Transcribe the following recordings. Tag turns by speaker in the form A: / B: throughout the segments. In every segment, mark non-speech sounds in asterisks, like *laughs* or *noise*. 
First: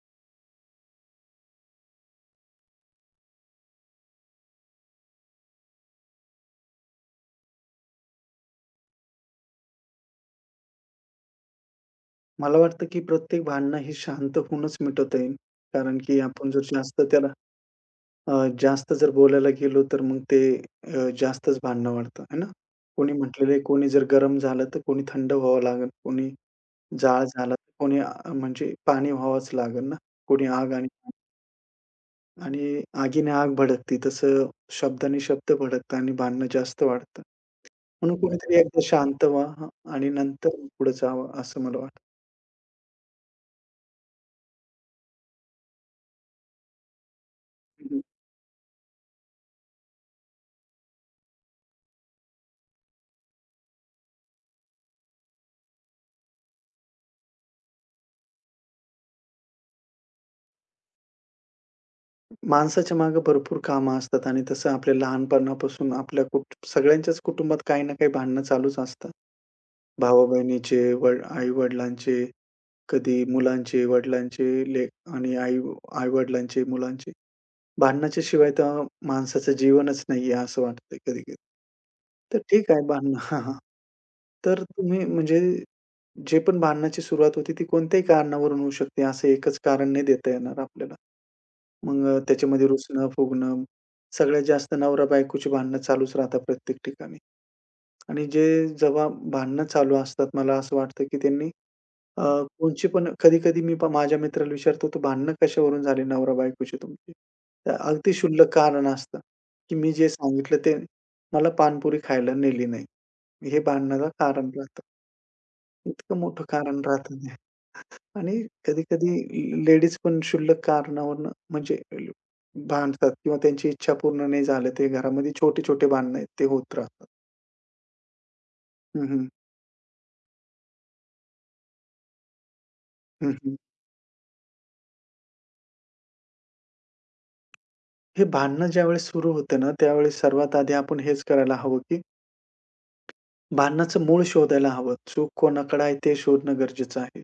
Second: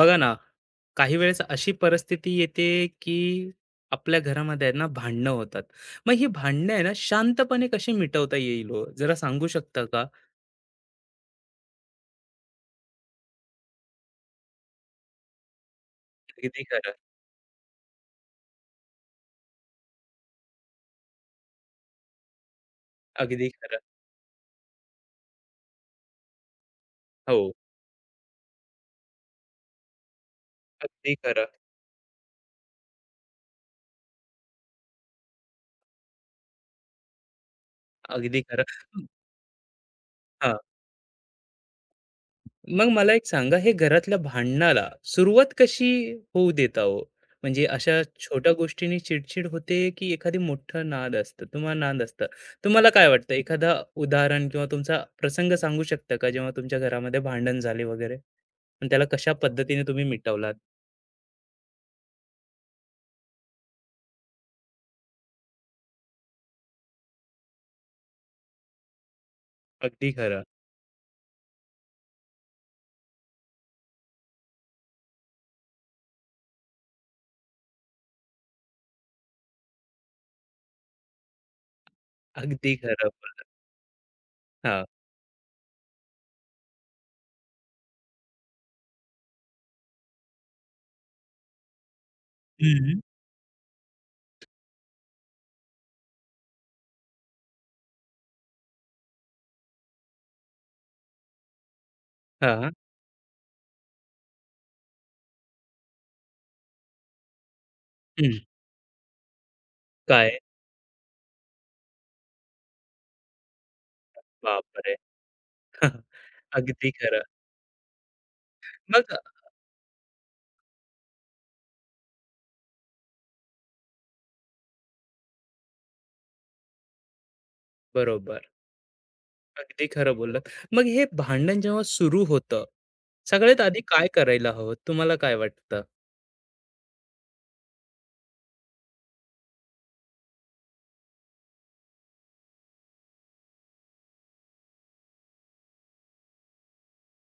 A: बघा ना, काही वेळेस अशी परिस्थिती येते की आपल्या घरामध्ये आहे ना, भांडणं होतात. मग ही भांडणं आहे ना, शांतपणे कशी मिटवता येईल हो? जरा सांगू शकता का?
B: मला वाटतं, की प्रत्येक भांडणं हे शांत होऊनच मिटवता येईल. कारण की आपण जर
A: अगदी खरं.
B: जास्त त्याला अ, जास्त जर बोलायला गेलो, तर मग ते जास्तच भांडणं वाढतं, आहे ना? कोणी
A: अगदी
B: म्हटलेलं आहे,
A: खरं.
B: कोणी जर गरम झालं, तर कोणी थंड व्हावं लागेल, कोणी जाळ
A: हो.
B: झाला, तर कोणी म्हणजे पाणी व्हावंच लागेल ना. कोणी आग आणि
A: अगदी खरं.
B: आणि आगीने आग भडकती, तसं शब्दाने शब्द भडकतात आणि भांडणं जास्त वाढतात. म्हणून
A: अगदी
B: कोणीतरी
A: खरं.
B: एकदा शांत व्हा आणि
A: हा,
B: नंतर पुढे जावं, असं मला वाटतं.
A: मग मला एक सांगा, हे घरातल्या भांडणाला सुरुवात कशी होऊ देता हो? म्हणजे अशा छोट्या गोष्टींनी चिडचिड होते, की एखादी मोठं नाद असतं तुम्हाला नाद असतं. तुम्हाला काय वाटतं, एखादा उदाहरण किंवा तुमचा प्रसंग सांगू शकता का, जेव्हा तुमच्या घरामध्ये भांडण झाले वगैरे? आणि त्याला कशा पद्धतीने तुम्ही मिटवलात?
B: माणसाच्या मागे भरपूर कामं असतात आणि तसं आपल्या लहानपणापासून आपल्या सगळ्यांच्याच कुटुंबात काही ना काही भांडणं चालूच असतात.
A: अगदी खरं.
B: भावा-बहिणीचे, आई-वडिलांचे, कधी मुलांचे, वडिलांचे ले आणि आई-वडिलांचे, मुलांचे. भांडणाच्या शिवाय तर माणसाचं जीवनच नाहीये असं वाटतंय कधी-कधी. तर ठीक
A: अगदी
B: आहे
A: खरं
B: भांडणं हां,
A: बोललात.
B: हां. तर
A: हां.
B: तुम्ही म्हणजे जे पण भांडणाची सुरुवात होती ती कोणत्याही कारणावरून होऊ शकते, असं एकच कारण नाही देता येणार आपल्याला. मग त्याच्यामध्ये
A: हं.
B: रुसणं, फुगणं, सगळ्यात जास्त नवरा-बायकोची भांडणं चालूच राहतात प्रत्येक ठिकाणी. आणि जेव्हा भांडणं चालू असतात, मला असं वाटतं की त्यांनी अ,
A: हां.
B: कोणची पण कधी-कधी मी माझ्या मित्राला विचारतो, "तर भांडणं कशावरून झाली नवरा-बायकोची तुमची?" तर अगदी
A: हं.
B: क्षुल्लक कारण असतं, की मी जे
A: काय?
B: सांगितलं ते मला पानपुरी खायला नेली नाही. हे भांडणाला कारण राहतं.
A: बापरे! *laughs*
B: इतकं मोठं कारण
A: अगदी
B: राहत
A: खरं.
B: नाही. आणि
A: मग
B: कधी-कधी लेडीज पण क्षुल्लक कारणावरून म्हणजे भांडतात किंवा त्यांची इच्छा पूर्ण नाही झाली ते घरामध्ये छोटे-छोटे भांडणं आहेत ते होत राहतात.
A: बरोबर.
B: हं, हं.
A: अगदी खरं बोललात. मग हे भांडण जेव्हा सुरू होतं,
B: हं, हं.
A: सगळ्यात आधी काय करायला हवं? तुम्हाला काय वाटतं?
B: हे भांडणं ज्यावेळेस सुरू होते ना, त्यावेळेस सर्वात आधी आपण हेच करायला हवं, की भांडणाचं मूळ शोधायला हवं. चूक कोणाकडे आहे ते शोधणं गरजेचं आहे.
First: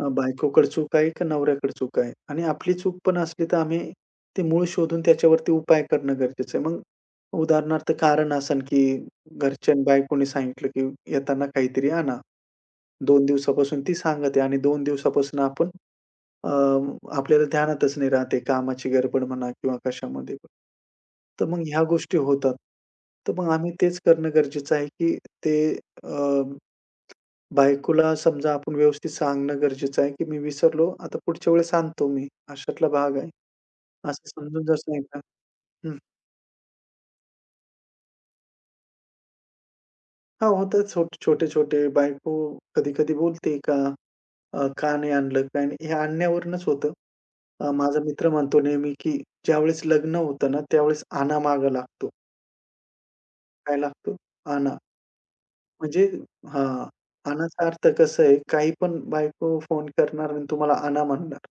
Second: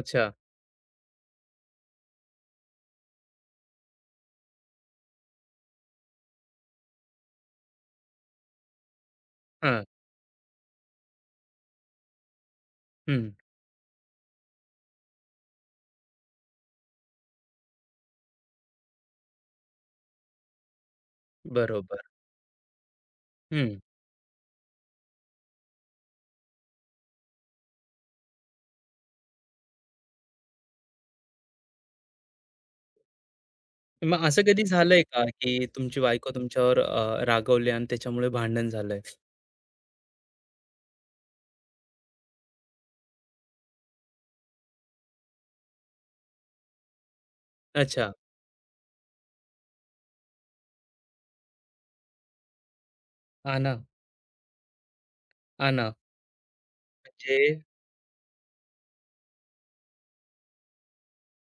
B: बायकोकडे चूक आहे का नवऱ्याकडे चूक आहे? आणि आपली चूक पण असली तर आम्ही ते मूळ शोधून त्याच्यावरती उपाय करणं गरजेचं आहे. मग उदाहरणार्थ कारण असेल की घरच्या
A: हां.
B: बायकोने सांगितलं की येताना काहीतरी आणा. 2
A: हं.
B: दिवसापासून ती सांगत आहे आणि 2 दिवसापासून आपण अ, आपल्याला ध्यानातच नाही राहत कामाची गडबड म्हणा किंवा कशामध्ये पण. तर मग ह्या
A: बरोबर.
B: गोष्टी होतात. तर मग आम्ही
A: हं.
B: तेच करणं गरजेचं आहे की ते बायकोला समजा आपण व्यवस्थित सांगणं गरजेचं आहे, की मी विसरलो, आता पुढच्या वेळेस आणतो मी, अशातला भाग आहे.
A: मग
B: असं
A: असं कधी
B: समजून जर
A: झालंय
B: सांगितलं
A: का, की
B: हं.
A: तुमची बायको तुमच्यावर रागावली आणि त्याच्यामुळे भांडण झालंय?
B: हां, होतात छोटे-छोटे बायको कधी-कधी बोलते का का नाही आणलं, काय नाही? हे आणण्यावरूनच होतं. माझा
A: अच्छा.
B: मित्र म्हणतो नेहमी, की ज्यावेळेस लग्न होतं ना, त्यावेळेस आणा मागं लागतो.
A: आणा,
B: काय लागतो? आणा.
A: आणा.
B: म्हणजे हां,
A: म्हणजे
B: आणाचा अर्थ कसं आहे, काही पण बायको फोन करणार आणि तुम्हाला आणा म्हणणार.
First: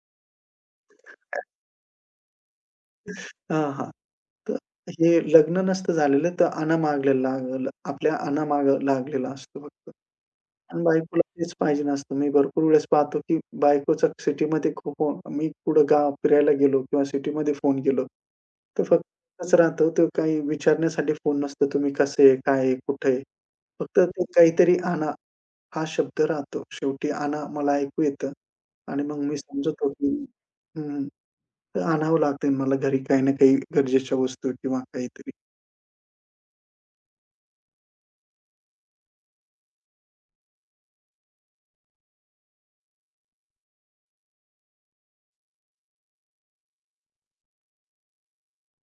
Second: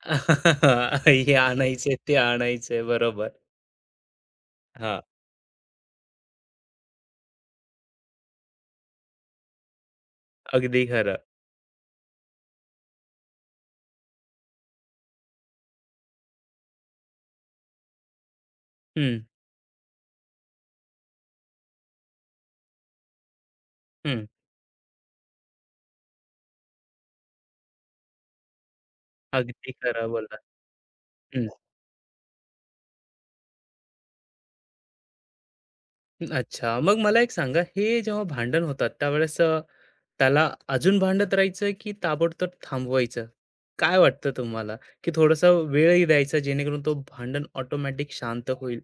A: *laughs* हे आणायचंय, ते आणायचंय. बरोबर.
B: हां, हां. तर
A: हां.
B: हे लग्न नसतं झालेलं, तर अनामागलेला लागलं आपल्या अनामागं लागलेला असतो फक्त. आणि
A: अगदी खरं.
B: बायकोला तेच पाहिजे नसतं. मी भरपूर वेळेस पाहतो, की बायकोचा सिटीमध्ये खूप हो, मी कुठं गाव फिरायला गेलो किंवा सिटीमध्ये फोन केलो, तर फक्त
A: हं,
B: एकच राहतो. तो काही विचारण्यासाठी फोन नसतो, तुम्ही कसे आहे? काय आहे? कुठे आहे? फक्त
A: हं.
B: ते काहीतरी हा शब्द राहतो. शेवटी "आणा" मला ऐकू येतं आणि मग मी
A: अगदी
B: समजतो,
A: खरं
B: की
A: बोललात.
B: हं,
A: हं.
B: तर आणावं लागतं मला घरी काही ना काही गरजेच्या वस्तू किंवा काहीतरी.
A: अच्छा. मग मला एक सांगा, हे जेव्हा भांडण होतात त्यावेळेस त्याला अजून भांडत राहायचं की ताबडतोब थांबवायचं? काय वाटतं तुम्हाला? की थोडासा वेळही द्यायचा जेणेकरून तो भांडण ऑटोमॅटिक शांत होईल.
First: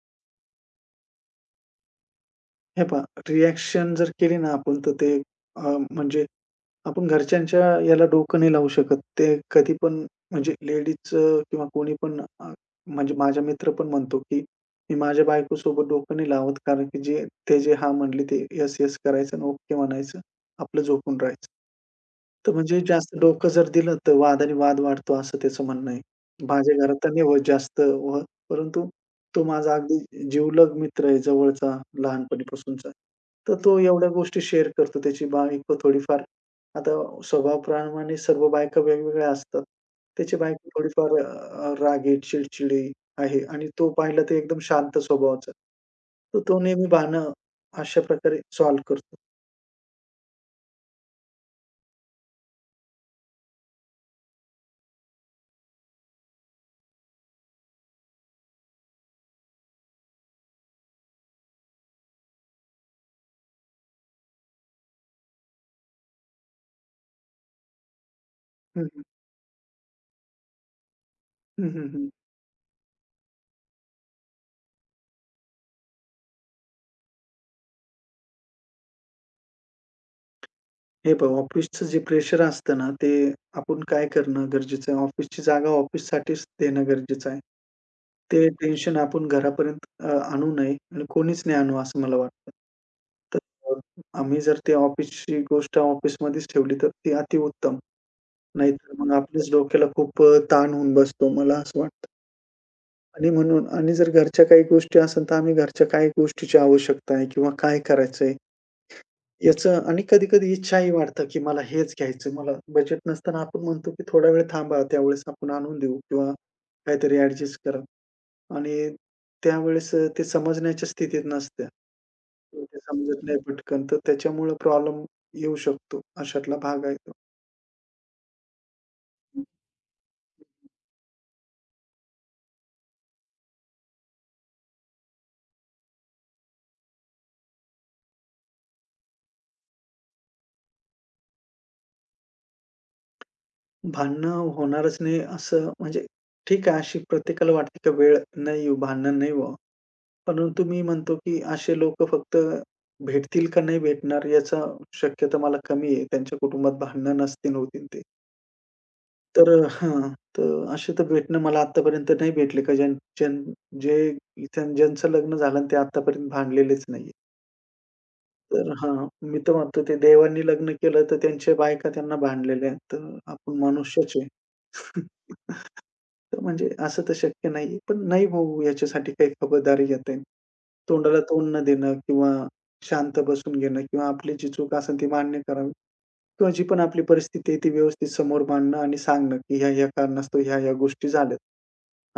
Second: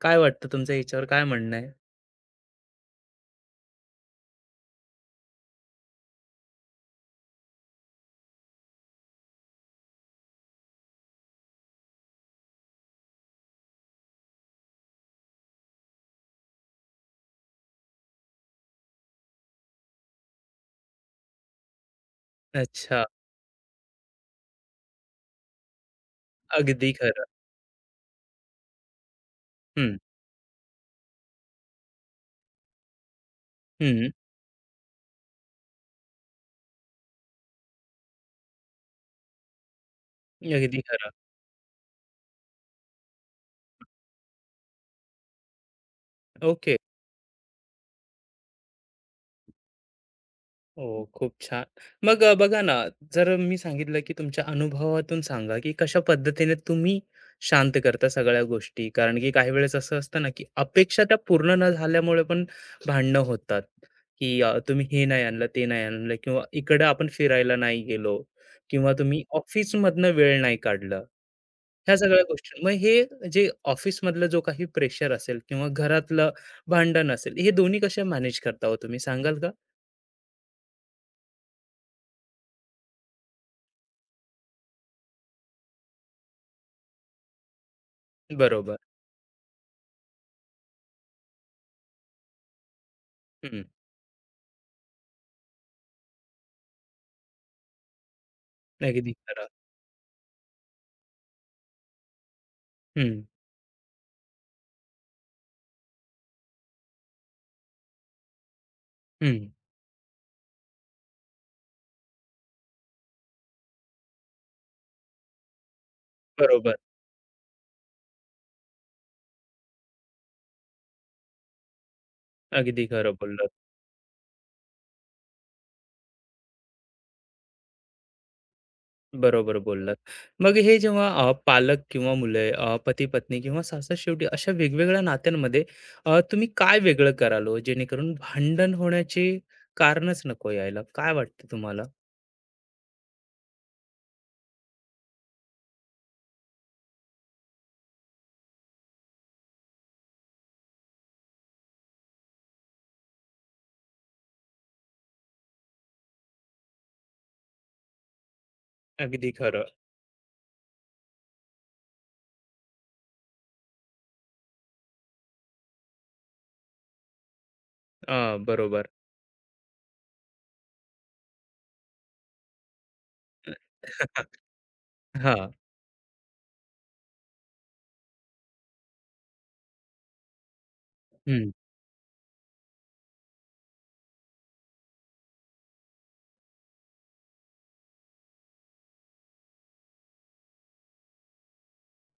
A: काय वाटतं, तुमचं याच्यावर काय म्हणणं आहे?
B: हे पहा रिएक्शन जर केली ना आपण तर ते म्हणजे आपण घरच्यांच्या याला डोकं नाही लावू शकत. ते कधी पण म्हणजे लेडीजचं किंवा कोणी पण म्हणजे माझा मित्र पण म्हणतो, की "मी माझ्या बायकोसोबत डोकं नाही लावत कारण की जे ते जे हां म्हणले ते येस-येस करायचं आणि ओके म्हणायचं. आपलं झोपून राहायचं." तर म्हणजे
A: अच्छा.
B: जास्त डोकं जर दिलं तर वाद आणि वाद वाढतो असं त्याचं म्हणणं आहे. माझ्या
A: अगदी
B: घरात तर नाही
A: खरं.
B: होत जास्त होत, परंतु तो माझा
A: हं,
B: अगदी जिवलग मित्र आहे, जवळचा, लहानपणीपासूनचा. तर तो एवढ्या
A: हं.
B: गोष्टी शेअर करतो. त्याची बायको थोडीफार आता स्वभावाप्रमाणे सर्व बायका वेगवेगळ्या असतात. त्याची बायको
A: अगदी खरं.
B: थोडीफार रागीट, चिडचिडी आहे आणि तो पाहिला तर एकदम शांत स्वभावाचा. तर तो
A: ओके.
B: नेहमी भांडणं अशा प्रकारे सॉल्व्ह करतो.
A: हो, खूप छान. मग बघा ना, जर मी सांगितलं की तुमच्या अनुभवातून सांगा, की कशा पद्धतीने तुम्ही शांत करता सगळ्या गोष्टी? कारण की काही वेळेस असं असतं ना, की अपेक्षा त्या पूर्ण न झाल्यामुळे पण भांडणं होतात, की तुम्ही हे नाही आणलं, ते नाही आणलं किंवा इकडं आपण फिरायला नाही गेलो
B: हं,
A: किंवा
B: हं.
A: तुम्ही ऑफिसमधनं वेळ नाही काढलं.
B: हं, हं,
A: ह्या
B: हं.
A: सगळ्या गोष्टी. मग हे जे ऑफिसमधला जो काही प्रेशर असेल किंवा घरातलं भांडण असेल, हे दोन्ही कसे मॅनेज करता हो? तुम्ही सांगाल का?
B: हे पहा ऑफिसचं जे प्रेशर असतं ना, ते आपण काय करणं गरजेचं आहे, ऑफिसची जागा ऑफिससाठीच देणं गरजेचं आहे. ते
A: बरोबर.
B: टेन्शन आपण घरापर्यंत आणू नये आणि कोणीच नाही आणू असं मला वाटतं.
A: हं,
B: तर आम्ही जर ते ऑफिसची गोष्ट ऑफिसमध्येच ठेवली तर ती अतिउत्तम. नाहीतर
A: अगदी
B: मग
A: खरं.
B: आपल्याच डोक्याला खूप ताण होऊन बसतो मला असं वाटतं.
A: हं,
B: आणि म्हणून जर घरच्या काही गोष्टी असेल तर आम्ही घरच्या काही गोष्टीची आवश्यकता आहे किंवा काय करायचंय
A: हं.
B: याचं आणि कधी-कधी इच्छाही वाटतं, की मला हेच घ्यायचं. मला बजेट नसताना आपण म्हणतो, की थोडा वेळ थांबा, त्यावेळेस आपण आणून देऊ किंवा
A: बरोबर.
B: काहीतरी ॲडजस्ट करा. आणि त्यावेळेस ते समजण्याच्या स्थितीत नसते. ते
A: अगदी खरं
B: समजत नाही
A: बोललात.
B: पटकन, तर त्याच्यामुळं प्रॉब्लेम येऊ शकतो. अशातला भाग आहे तो.
A: बरोबर बोललात. मग हे जेव्हा पालक किंवा मुले, पती-पत्नी किंवा सासर-शेवटी अशा वेगवेगळ्या नात्यांमध्ये तुम्ही काय वेगळं कराल हो? जेणेकरून भांडण होण्याचे कारणच नको यायला. काय वाटतं तुम्हाला?
B: भांडणं होणारच नाही असं म्हणजे ठीक आहे, अशी प्रत्येकाला वाटते, की वेळ नाही येऊ, भांडण नाही व्हावं. पण तुम्ही म्हणतो, की असे लोकं फक्त भेटतील का नाही भेटणार याचा शक्यता मला कमी आहे. त्यांच्या कुटुंबात भांडणं नसतील होतील ते.
A: अगदी
B: तर
A: खरं.
B: हां, तर असे तर भेटणं मला आत्तापर्यंत नाही भेटले का ज्यां ज्यां जे इथे ज्यांचं लग्न झालं आणि ते आत्तापर्यंत भांडलेलेच नाहीये. तर
A: बरोबर.
B: हां, मी तर म्हणतो ते देवांनी लग्न केलं तर त्यांच्या बायका त्यांना भांडलेल्या आहेत. तर आपण मनुष्यच
A: *laughs*
B: आहे.
A: हां.
B: तर म्हणजे असं तर शक्य नाहीये. पण नाही भाऊ याच्यासाठी काही खबरदारी घेता येईल. तोंडाला
A: हं,
B: तोंड न देणं किंवा शांत बसून घेणं किंवा आपली जी चूक असेल ती मान्य करावी किंवा जी पण आपली परिस्थिती आहे ती व्यवस्थित समोर मांडणं आणि सांगणं, की ह्या-ह्या कारणास्तव ह्या-ह्या गोष्टी झाल्यात.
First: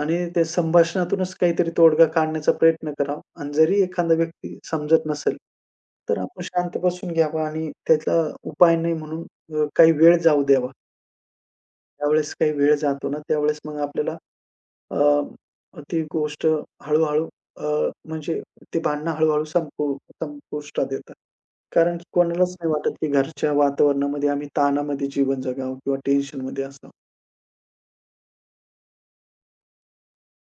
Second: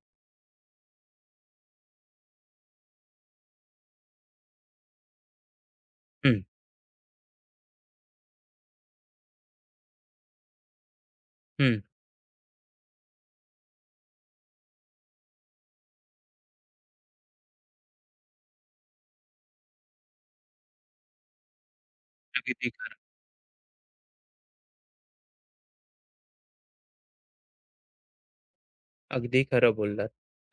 B: आणि त्या संभाषणातूनच काहीतरी तोडगा काढण्याचा प्रयत्न करावा आणि जरी एखादा व्यक्ती समजत नसेल, तर
A: हं,
B: आपण शांत बसून घ्यावं आणि त्याचा उपाय नाही म्हणून काही वेळ जाऊ द्यावा.
A: हं.
B: ज्यावेळेस काही वेळ जातो ना, त्यावेळेस मग आपल्याला अ, ती गोष्ट हळू-हळू म्हणजे ते भांडणं हळू-हळू संपुष्टात येतात. कारण की कोणालाच
A: अगदी
B: नाही वाटत, की घरच्या वातावरणामध्ये आम्ही ताणामध्ये जीवन जगावं किंवा टेन्शनमध्ये असावं.
A: अगदी खरं बोललात.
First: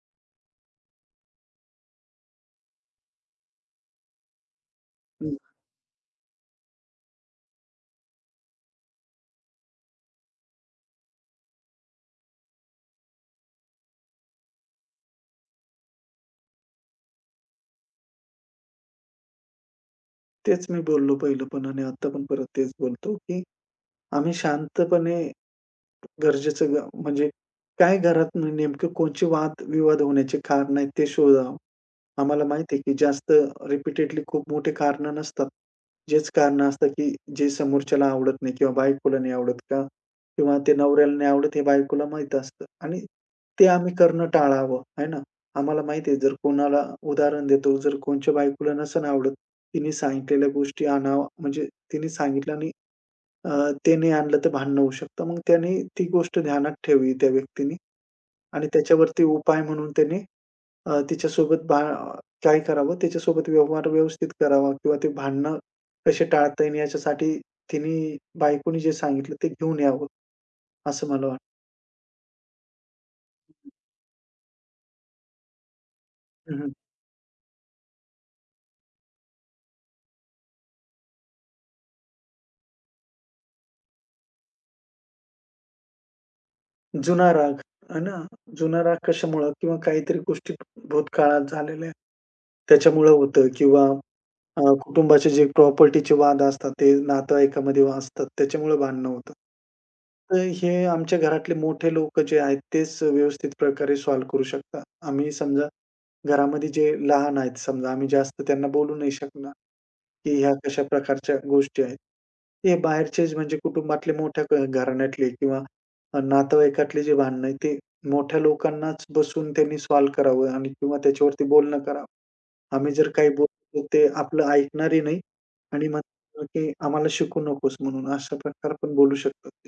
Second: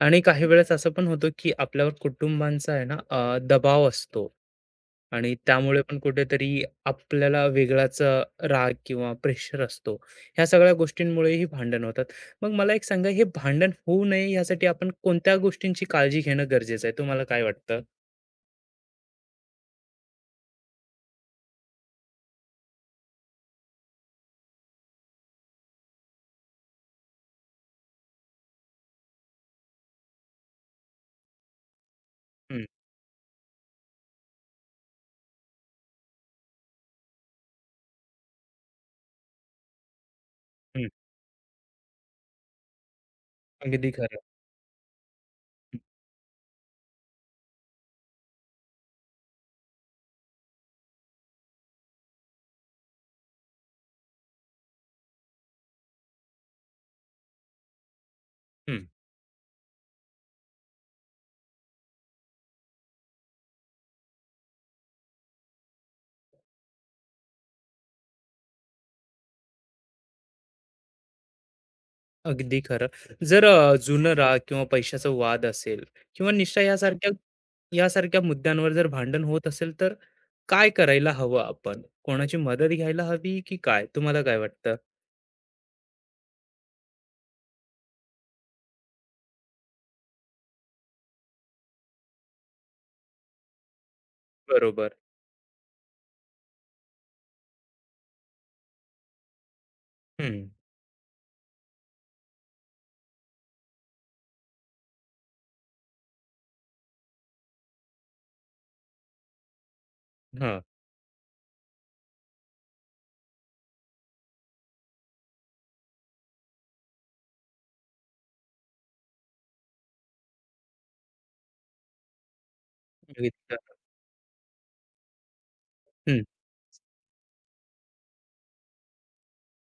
A: आणि काही वेळेस असं पण होतं, की आपल्यावर कुटुंबांचा आहे ना, दबाव असतो आणि
B: हं.
A: त्यामुळे पण कुठेतरी आपल्याला वेगळाच राग किंवा प्रेशर असतो. ह्या सगळ्या गोष्टींमुळेही भांडण होतात. मग मला एक सांगा, हे भांडण होऊ नये यासाठी आपण कोणत्या गोष्टींची काळजी घेणं गरजेचं आहे? तुम्हाला काय वाटतं?
B: तेच मी बोललो पहिलं पण आणि आता पण परत तेच बोलतो, की आम्ही शांतपणे गरजेचं म्हणजे काय घरात नेमकं कोणचे वाद-विवाद होण्याचे कारण आहेत ते शोधावं. आम्हाला
A: हं,
B: माहिती आहे, की जास्त रिपीटेडली खूप मोठी कारणं नसतात. जेच कारणं असतात, की जे समोरच्याला आवडत नाही किंवा बायकोला नाही आवडत का किंवा ते
A: हं.
B: नवऱ्याला नाही आवडत हे बायकोला माहीत असतं आणि ते
A: अगदी
B: आम्ही करणं
A: खरं.
B: टाळावं, आहे ना.
A: हं,
B: आम्हाला माहिती आहे, जर कोणाला उदाहरण देतो, जर कोणच्या बायकोला नसेल आवडत, तिने सांगितलेल्या गोष्टी आणावा म्हणजे तिने सांगितलं आणि अ, ते नाही आणलं तर भांडणं होऊ शकतं. मग त्याने ती गोष्ट ध्यानात ठेवली त्या व्यक्तीने आणि त्याच्यावरती उपाय म्हणून त्यांनी तिच्यासोबत काय करावं, त्याच्यासोबत व्यवहार व्यवस्थित करावा किंवा ते भांडणं कसे टाळता येईल याच्यासाठी तिने बायकोनी जे सांगितलं ते घेऊन यावं, असं मला वाटतं.
A: अगदी खरं. जर जुनं राग किंवा पैशाचा वाद असेल किंवा
B: हं,
A: निष्ठा
B: हं.
A: यासारख्या यासारख्या मुद्द्यांवर जर भांडण होत असेल तर? काय करायला हवं आपण? कोणाची मदत घ्यायला हवी की काय? तुम्हाला काय वाटतं?
B: जुना राग आहे ना, जुना राग कशामुळं किंवा काहीतरी गोष्टी भूतकाळात झालेल्या त्याच्यामुळं होतं किंवा
A: बरोबर.
B: कुटुंबाचे जे प्रॉपर्टीचे वाद असतात, ते नातेवाईकामध्ये असतात, त्याच्यामुळे भांडणं होतात.
A: हं.
B: तर हे आमच्या घरातले मोठे लोक जे आहेत तेच व्यवस्थित प्रकारे सॉल्व्ह करू शकतात. आम्ही समजा घरामध्ये जे लहान आहेत, समजा आम्ही जास्त त्यांना बोलू नाही शकणार, की ह्या
A: हां.
B: कशा प्रकारच्या गोष्टी आहेत. हे बाहेरचेच म्हणजे कुटुंबातले मोठ्या घराण्यातले किंवा नातेवाईकातले जे भांडणं आहे ते मोठ्या लोकांनाच बसून त्यांनी सॉल्व्ह करावं आणि किंवा त्याच्यावरती बोलणं करावं. आम्ही जर काही बोललो ते आपलं ऐकणारही नाही आणि
A: हं.
B: म्हणतात, की "आम्हाला शिकू नकोस" म्हणून अशा प्रकार पण बोलू शकतात ते.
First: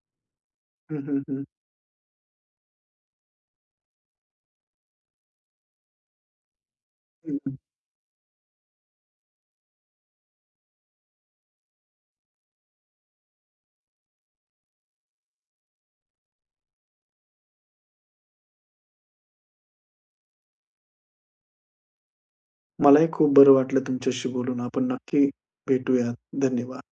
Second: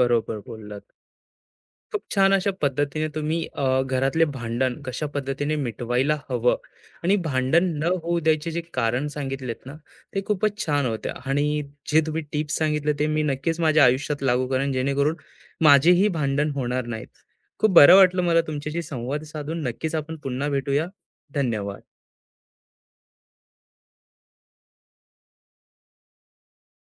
A: बरोबर बोललात.
B: हं, हं, हं.
A: खूप छान. अशा पद्धतीने तुम्ही घरातले भांडण कशा पद्धतीने मिटवायला हवं आणि भांडण न होऊ द्यायचे जे कारण सांगितलेत ना, ते खूपच छान होत्या आणि जे तुम्ही टिप्स सांगितले ते मी नक्कीच माझ्या आयुष्यात लागू करेन जेणेकरून माझेही भांडण होणार नाहीत. खूप बरं वाटलं मला तुमच्याशी संवाद साधून. नक्कीच आपण पुन्हा भेटूया. धन्यवाद.
B: मलाही खूप बरं वाटलं तुमच्याशी बोलून. आपण नक्की भेटूयात. धन्यवाद.